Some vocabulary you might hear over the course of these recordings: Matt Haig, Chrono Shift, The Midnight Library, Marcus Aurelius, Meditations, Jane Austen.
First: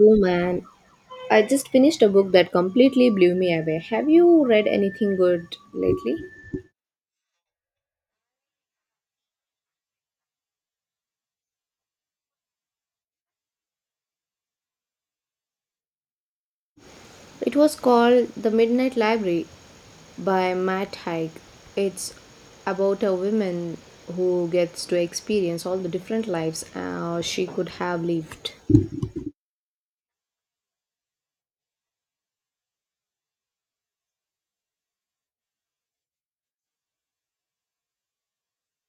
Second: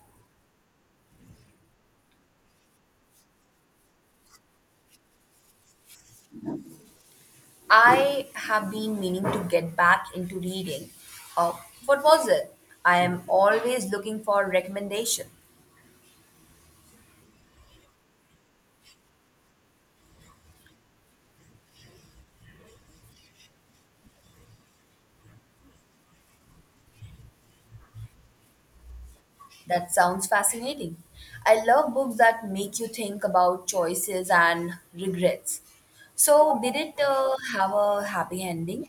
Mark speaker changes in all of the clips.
Speaker 1: Oh man, I just finished a book that completely blew me away. Have you read anything good lately?
Speaker 2: I have been meaning to get back into reading. Uh, what was it? I am always looking for recommendation.
Speaker 1: It was called The Midnight Library by Matt Haig. It's about a woman who gets to experience all the different lives she could have lived.
Speaker 2: That sounds fascinating. I love books that make you think about choices and regrets. So, did it have a happy ending?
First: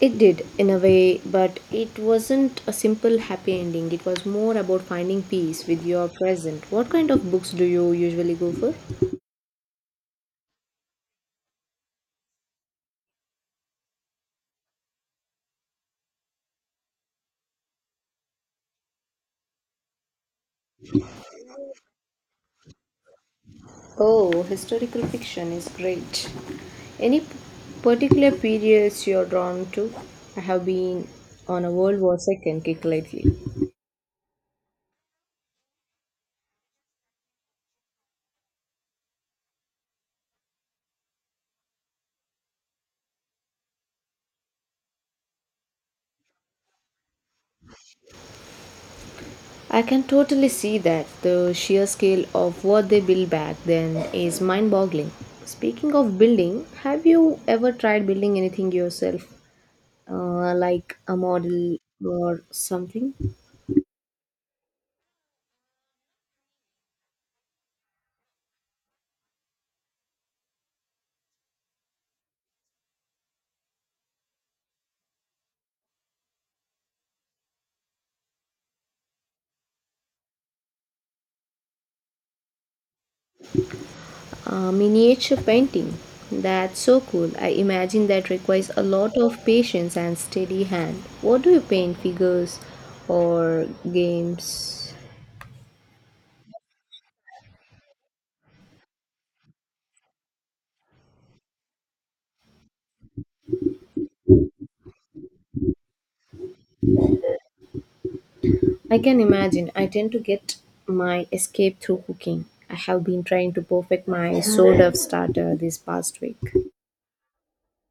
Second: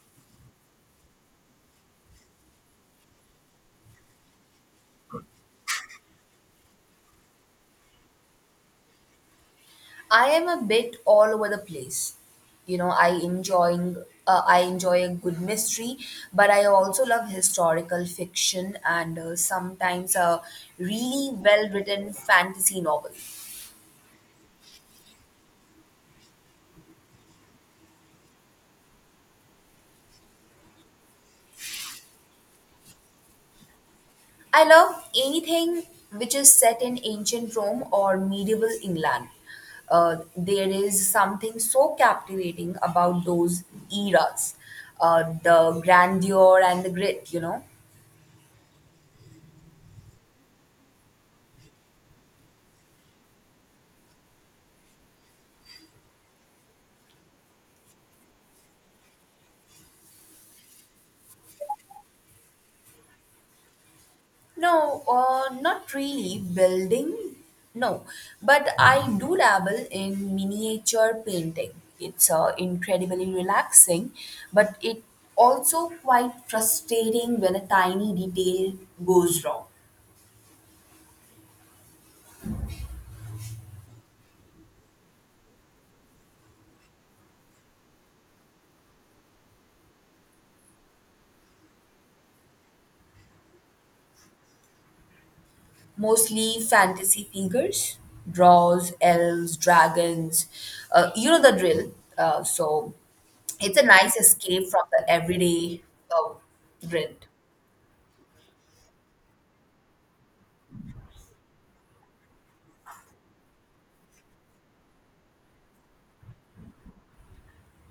Speaker 1: It did, in a way, but it wasn't a simple happy ending. It was more about finding peace with your present. What kind of books do you usually go for?
Speaker 2: I am a bit all over the place. You know, I enjoying I enjoy a good mystery, but I also love historical fiction and sometimes a really well-written fantasy novel.
Speaker 1: Oh, historical fiction is great. Any particular periods you're drawn to? I have been on a World War II kick lately.
Speaker 2: I love anything which is set in ancient Rome or medieval England. There is something so captivating about those eras, the grandeur and the grit.
Speaker 1: I can totally see that. The sheer scale of what they built back then is mind boggling. Speaking of building, have you ever tried building anything yourself? Like a model or something?
Speaker 2: No, not really building. No, but I do dabble in miniature painting. It's incredibly relaxing, but it also quite frustrating when a tiny detail goes wrong.
Speaker 1: Miniature painting. That's so cool. I imagine that requires a lot of patience and steady hand. What do you paint? Figures or games?
Speaker 2: Mostly fantasy figures, draws, elves, dragons. You know the drill. So it's a nice escape from the everyday uh, grind.
Speaker 1: I can imagine. I tend to get my escape through cooking. I have been trying to perfect my sourdough starter this past week.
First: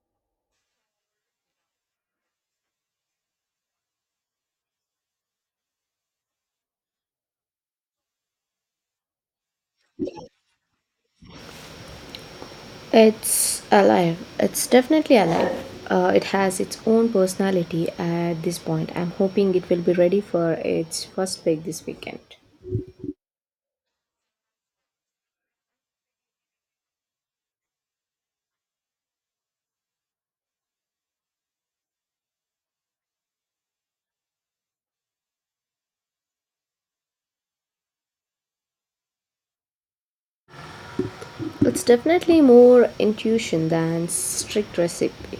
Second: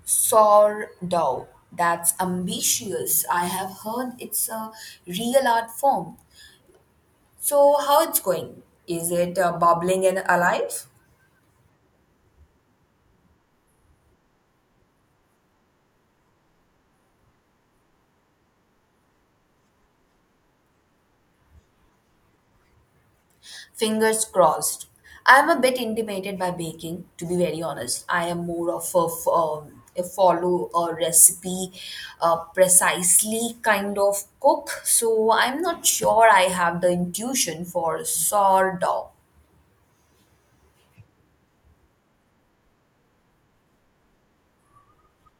Speaker 2: Sourdough. That's ambitious. I have heard it's a real art form. So, how it's going? Is it bubbling and alive?
Speaker 1: It's alive. It's definitely alive. It has its own personality at this point. I'm hoping it will be ready for its first bake this weekend.
Speaker 2: Fingers crossed. I am a bit intimidated by baking, to be very honest. I am more of a, a follow a recipe, precisely kind of cook. So, I'm not sure I have the intuition for sourdough.
Speaker 1: It's definitely more intuition than strict recipe.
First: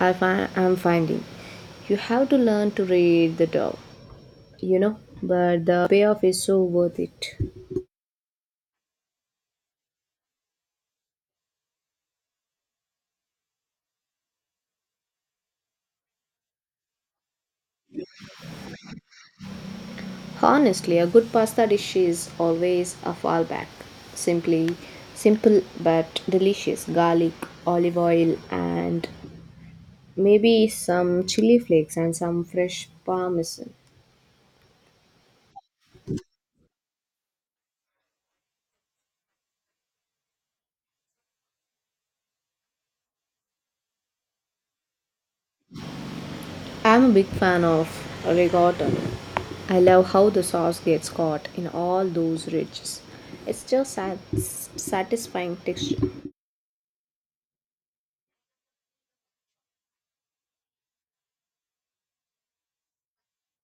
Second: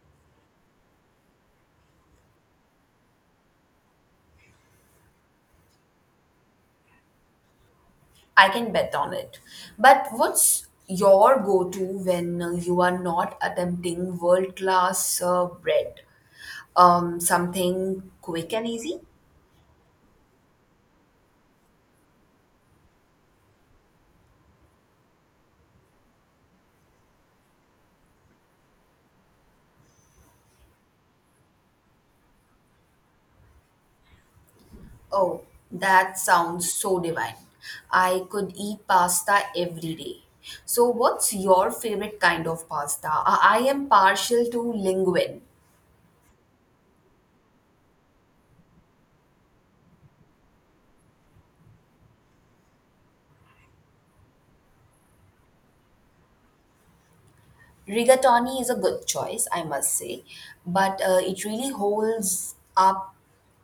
Speaker 1: I'm finding you have to learn to read the dough, you know, but the payoff is so worth it.
Speaker 2: I can bet on it. But what's your go to when you are not attempting world class bread? Something quick and easy?
Speaker 1: Honestly, a good pasta dish is always a fallback. Simply simple but delicious garlic, olive oil, and maybe some chili flakes and some fresh parmesan.
Speaker 2: Oh, that sounds so divine. I could eat pasta every day. So, what's your favorite kind of pasta? I am partial to linguine.
Speaker 1: I'm a big fan of ricotta. I love how the sauce gets caught in all those ridges. It's just satisfying texture.
Speaker 2: Rigatoni is a good choice, I must say, but it really holds up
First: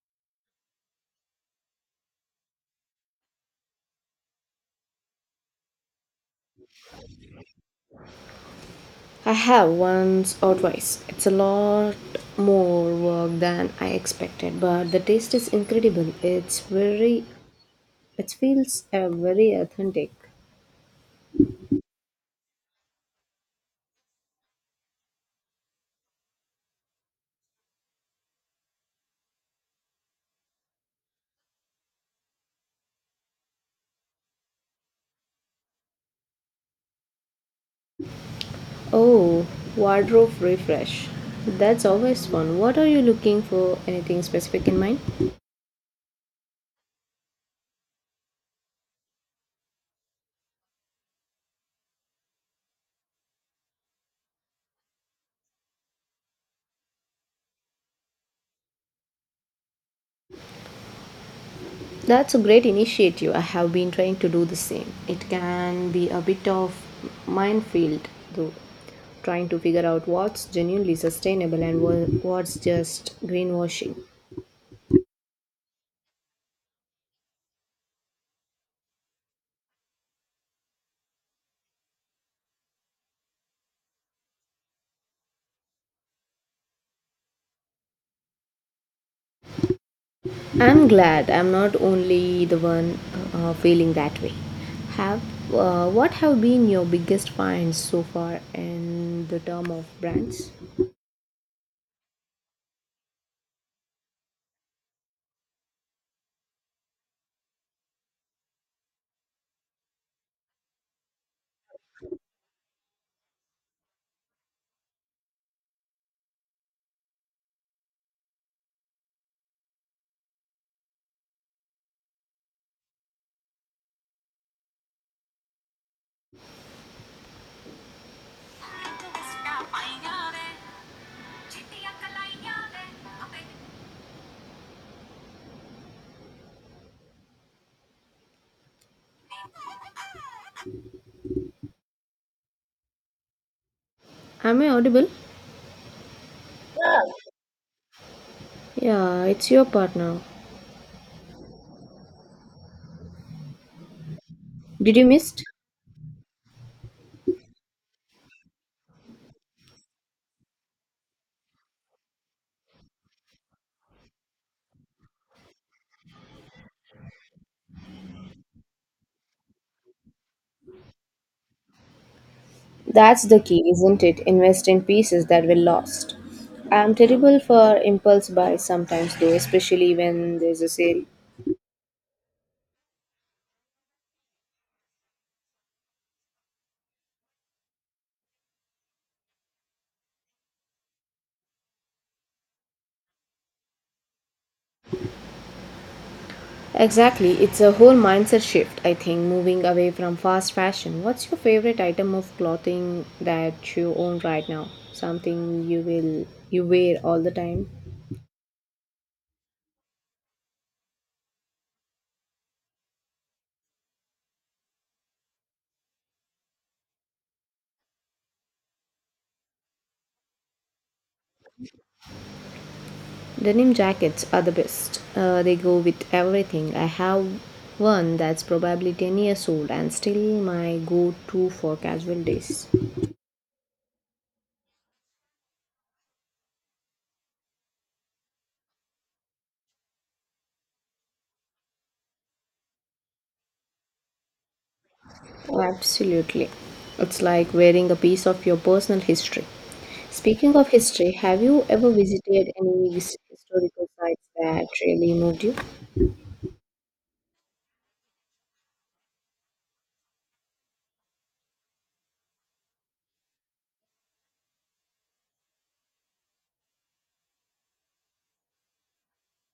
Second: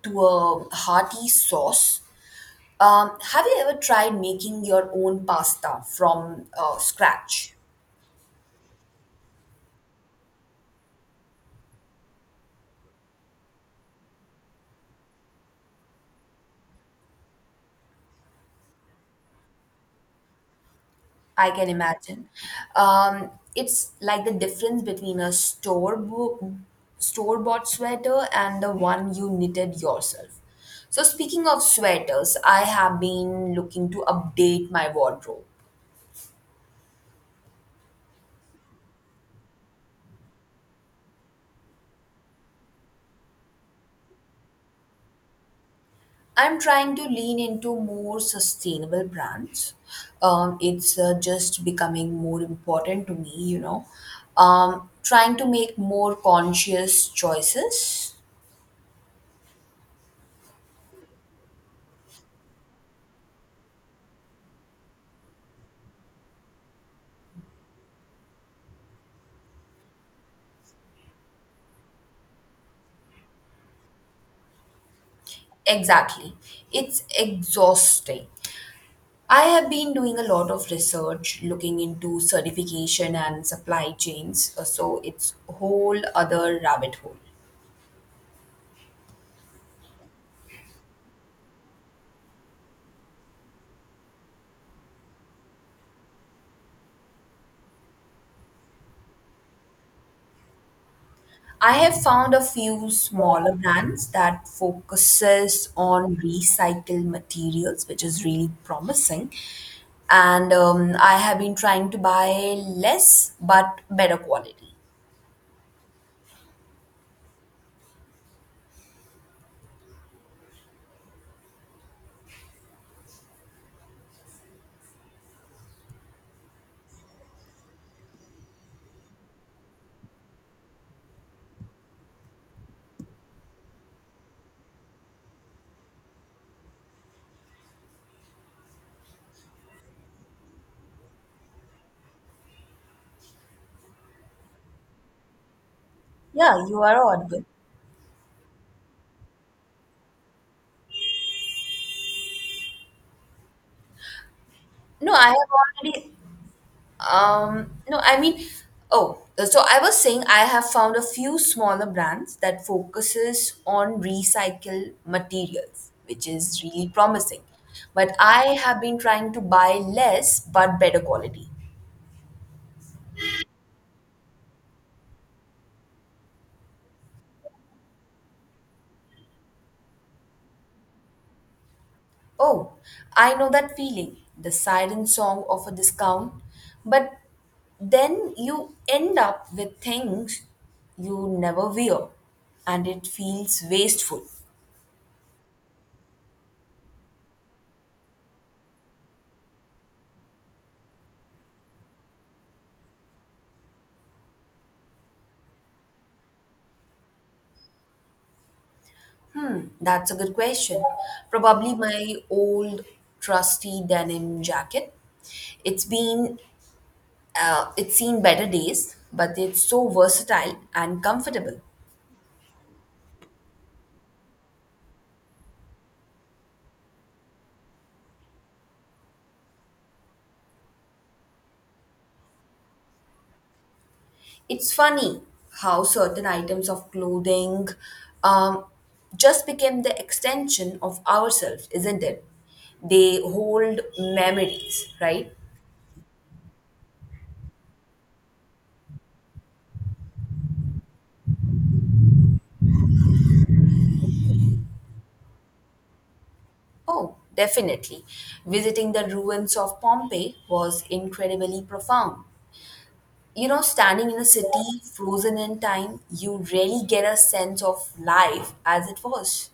Speaker 2: to a hearty sauce. Have you ever tried making your own pasta from scratch?
Speaker 1: I have once or twice. It's a lot more work than I expected, but the taste is incredible. It's very it feels very authentic.
Speaker 2: I can imagine. Um, it's like the difference between a store-bought sweater and the one you knitted yourself. So speaking of sweaters, I have been looking to update my wardrobe.
Speaker 1: Oh, wardrobe refresh. That's always fun. What are you looking for? Anything specific in mind?
Speaker 2: I'm trying to lean into more sustainable brands. It's just becoming more important to me, you know. Trying to make more conscious choices.
Speaker 1: That's a great initiative. I have been trying to do the same. It can be a bit of minefield though, trying to figure out what's genuinely sustainable and what's just greenwashing.
Speaker 2: Exactly. It's exhausting. I have been doing a lot of research looking into certification and supply chains, so it's a whole other rabbit hole.
Speaker 1: I'm glad I'm not only the one feeling that way. Have what have been your biggest finds so far in the term of brands?
Speaker 2: I have found a few smaller brands that focuses on recycled materials, which is really promising. And I have been trying to buy less but better quality.
Speaker 1: Am I audible?
Speaker 2: Yeah, you are audible.
Speaker 1: Yeah, it's your part now. Did you
Speaker 2: No, I
Speaker 1: miss?
Speaker 2: have already. No, I mean, oh, so I was saying I have found a few smaller brands that focuses on recycled materials, which is really promising. But I have been trying to buy less but better quality.
Speaker 1: That's the key, isn't it? Invest in pieces that were lost. I'm terrible for impulse buys sometimes, though, especially when there's a sale.
Speaker 2: Oh, I know that feeling, the siren song of a discount, but then you end up with things you never wear and it feels wasteful.
Speaker 1: Exactly, it's a whole mindset shift, I think, moving away from fast fashion. What's your favorite item of clothing that you own right now? Something you wear all the time?
Speaker 2: That's a good question. Probably my old trusty denim jacket. It's been it's seen better days, but it's so versatile and comfortable.
Speaker 1: Denim jackets are the best. They go with everything. I have one that's probably 10 years old and still my go to for casual days.
Speaker 2: It's funny how certain items of clothing um, just became the extension of ourselves, isn't it? They hold memories, right?
Speaker 1: Absolutely. It's like wearing a piece of your personal history. Speaking of history, have you ever visited any historical sites that really moved you?
Speaker 2: Oh, definitely. Visiting the ruins of Pompeii was incredibly profound. You know, standing in a city frozen in time, you really get a sense of life as it was.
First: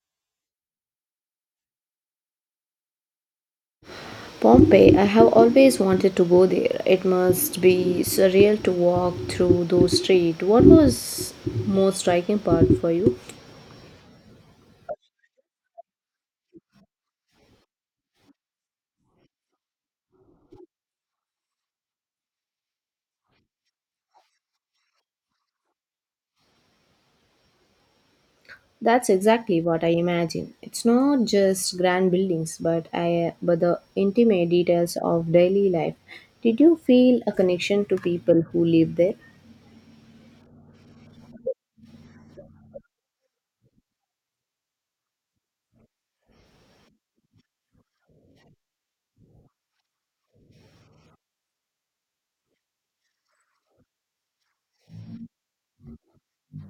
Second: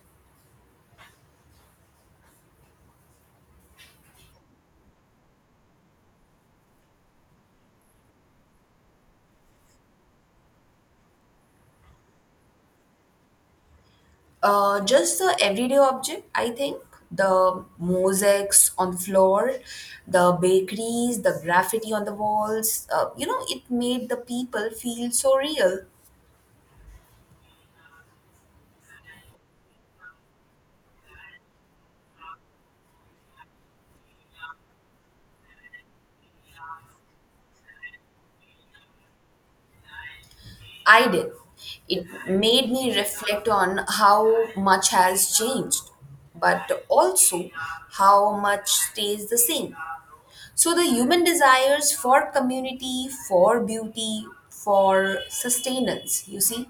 Speaker 1: Pompeii, I have always wanted to go there. It must be surreal to walk through those streets. What was most striking part for you?
Speaker 2: Just the everyday object, I think. The mosaics on the floor, the bakeries, the graffiti on the walls, you know, it made the people feel so real.
Speaker 1: That's exactly what I imagine. It's not just grand buildings, but I but the intimate details of daily life. Did you feel a connection to people who live there?
Speaker 2: I did. It made me reflect on how much has changed, but also how much stays the same. So the human desires for community, for beauty, for sustenance, you see,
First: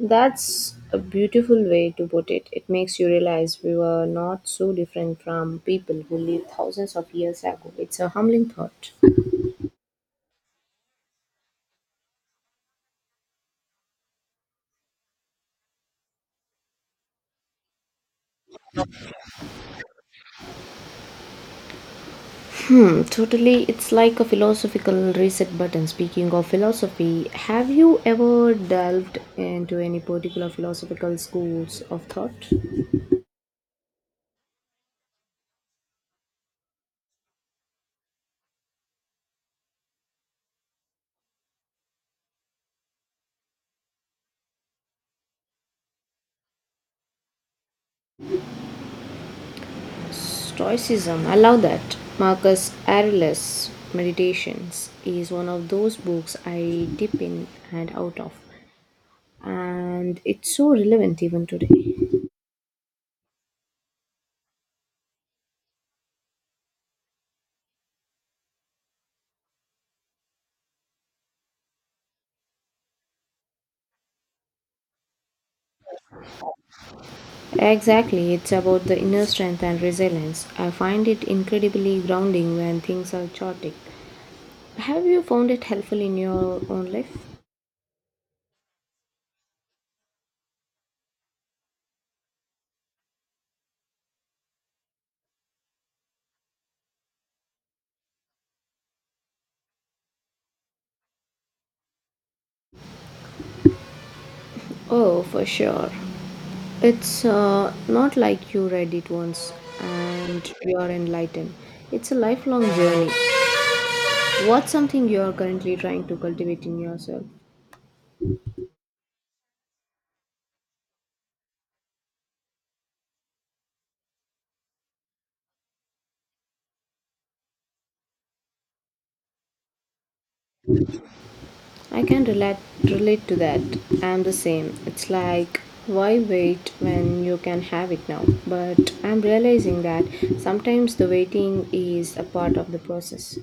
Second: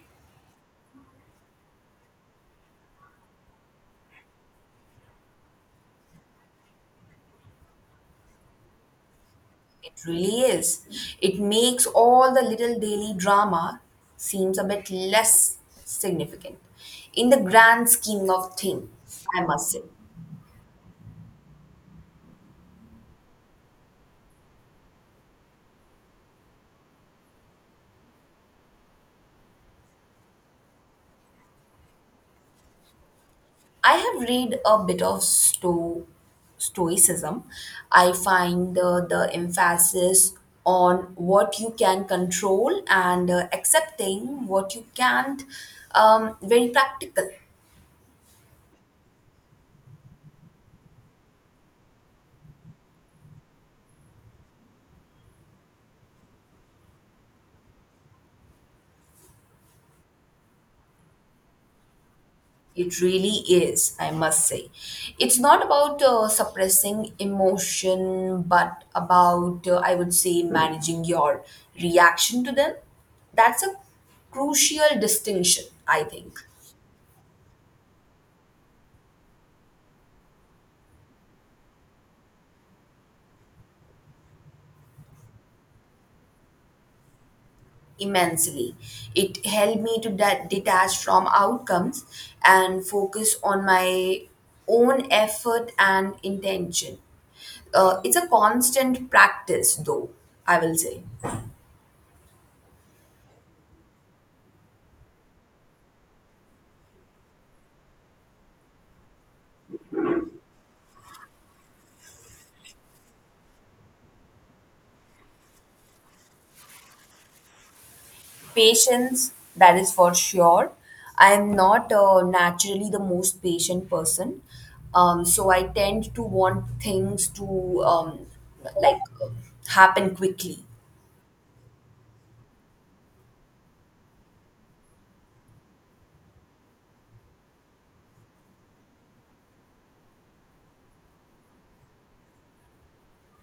Speaker 1: That's a beautiful way to put it. It makes you realize we were not so different from people who lived thousands of years ago. It's a humbling thought.
Speaker 2: it really is. It makes all the little daily drama seems a bit less significant in the grand scheme of things, I must say.
Speaker 1: Hmm, totally. It's like a philosophical reset button. Speaking of philosophy, have you ever delved into any particular philosophical schools of thought?
Speaker 2: I have read a bit of Stoicism. I find the emphasis on what you can control and accepting what you can't, very practical.
Speaker 1: Stoicism, I love that. Marcus Aurelius Meditations is one of those books I dip in and out of, and it's so relevant even today.
Speaker 2: It really is, I must say. It's not about suppressing emotion, but about, I would say, managing your reaction to them. That's a crucial distinction, I think.
Speaker 1: Exactly, it's about the inner strength and resilience. I find it incredibly grounding when things are chaotic. Have you found it helpful in your own life?
Speaker 2: Immensely. It helped me to detach from outcomes and focus on my own effort and intention. It's a constant practice, though, I will say.
Speaker 1: Oh, for sure. It's not like you read it once and you are enlightened. It's a lifelong journey. What's something you are currently trying to cultivate in yourself?
Speaker 2: Patience, that is for sure. I am not naturally the most patient person. So I tend to want things to like uh, happen quickly.
Speaker 1: I can relate to that. I'm the same. It's like why wait when you can have it now? But I'm realizing that sometimes the waiting is a part of the process.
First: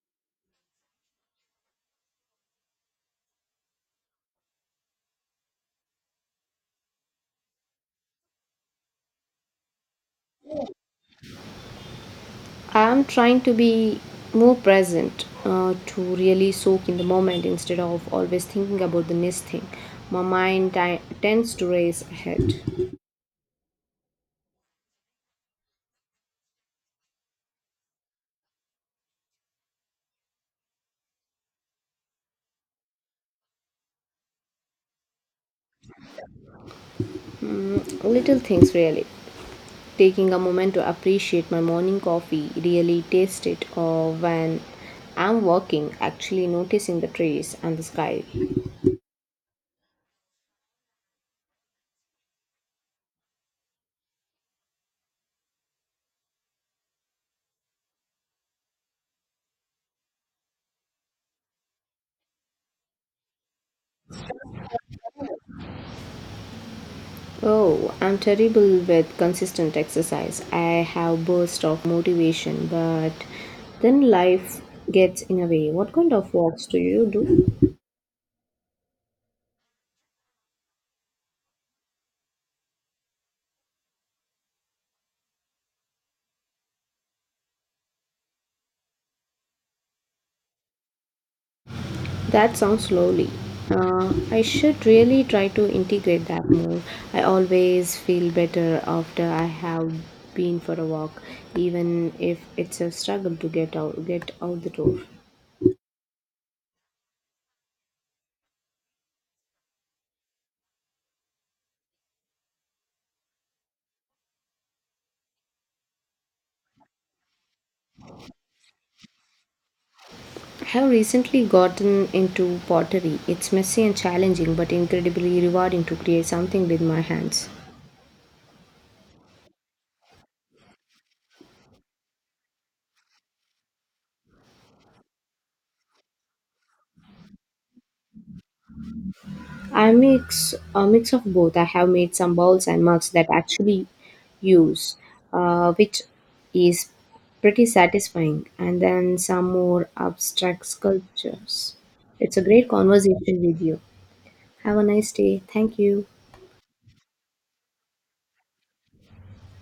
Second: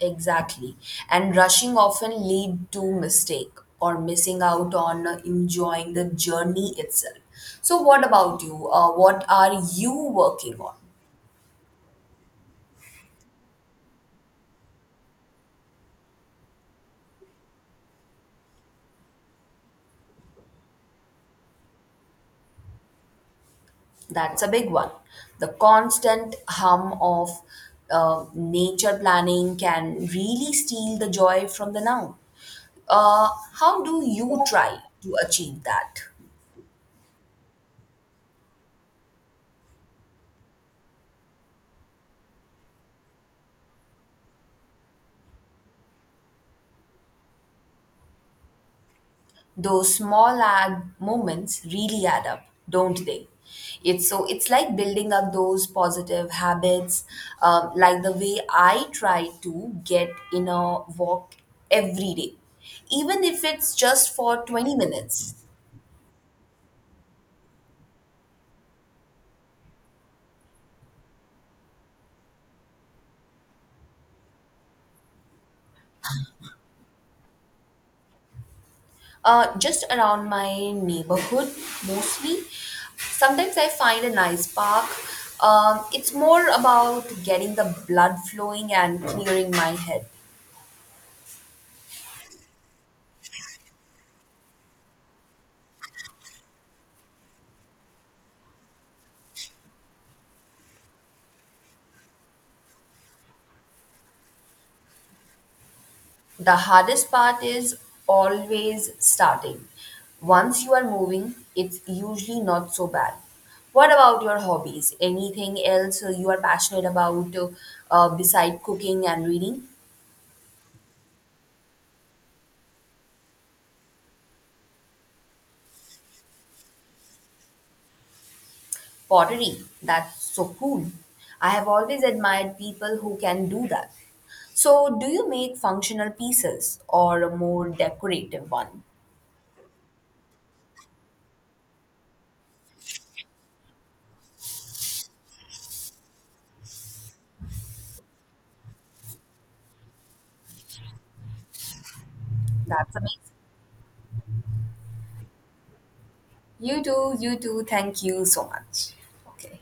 Speaker 2: Exactly. And rushing often lead to mistake or missing out on enjoying the journey itself. So what about you? What are you working on?
Speaker 1: I'm trying to be more present to really soak in the moment instead of always thinking about the next thing. My mind tends to race ahead.
Speaker 2: That's a big one. The constant hum of nature planning can really steal the joy from the now. How do you try to achieve that?
Speaker 1: Little things really. Taking a moment to appreciate my morning coffee, really taste it or when I'm working, actually noticing the trees and the sky.
Speaker 2: Those small ag moments really add up, don't they? It's so it's like building up those positive habits, like the way I try to get in a walk every day, even if it's just for 20 minutes.
Speaker 1: Oh, I'm terrible with consistent exercise. I have bursts of motivation, but then life gets in a way. What kind of walks do you do?
Speaker 2: Just around my neighborhood mostly. Sometimes I find a nice park. It's more about getting the blood flowing and clearing my head.
Speaker 1: That sounds lovely. I should really try to integrate that more. I always feel better after I have been for a walk, even if it's a struggle to get out the door.
Speaker 2: The hardest part is always starting. Once you are moving, it's usually not so bad. What about your hobbies? Anything else you are passionate about, beside cooking and reading?
Speaker 1: I have recently gotten into pottery. It's messy and challenging, but incredibly rewarding to create something with my hands.
Speaker 2: Pottery, that's so cool. I have always admired people who can do that. So, do you make functional pieces or a more decorative one?
Speaker 1: I mix of both. I have made some bowls and mugs that actually use, which is pretty satisfying, and then some more abstract sculptures. It's a great
Speaker 2: That's amazing.
Speaker 1: conversation with you. Have a nice day. Thank you.
Speaker 2: You do, you do. Thank you so much. Okay.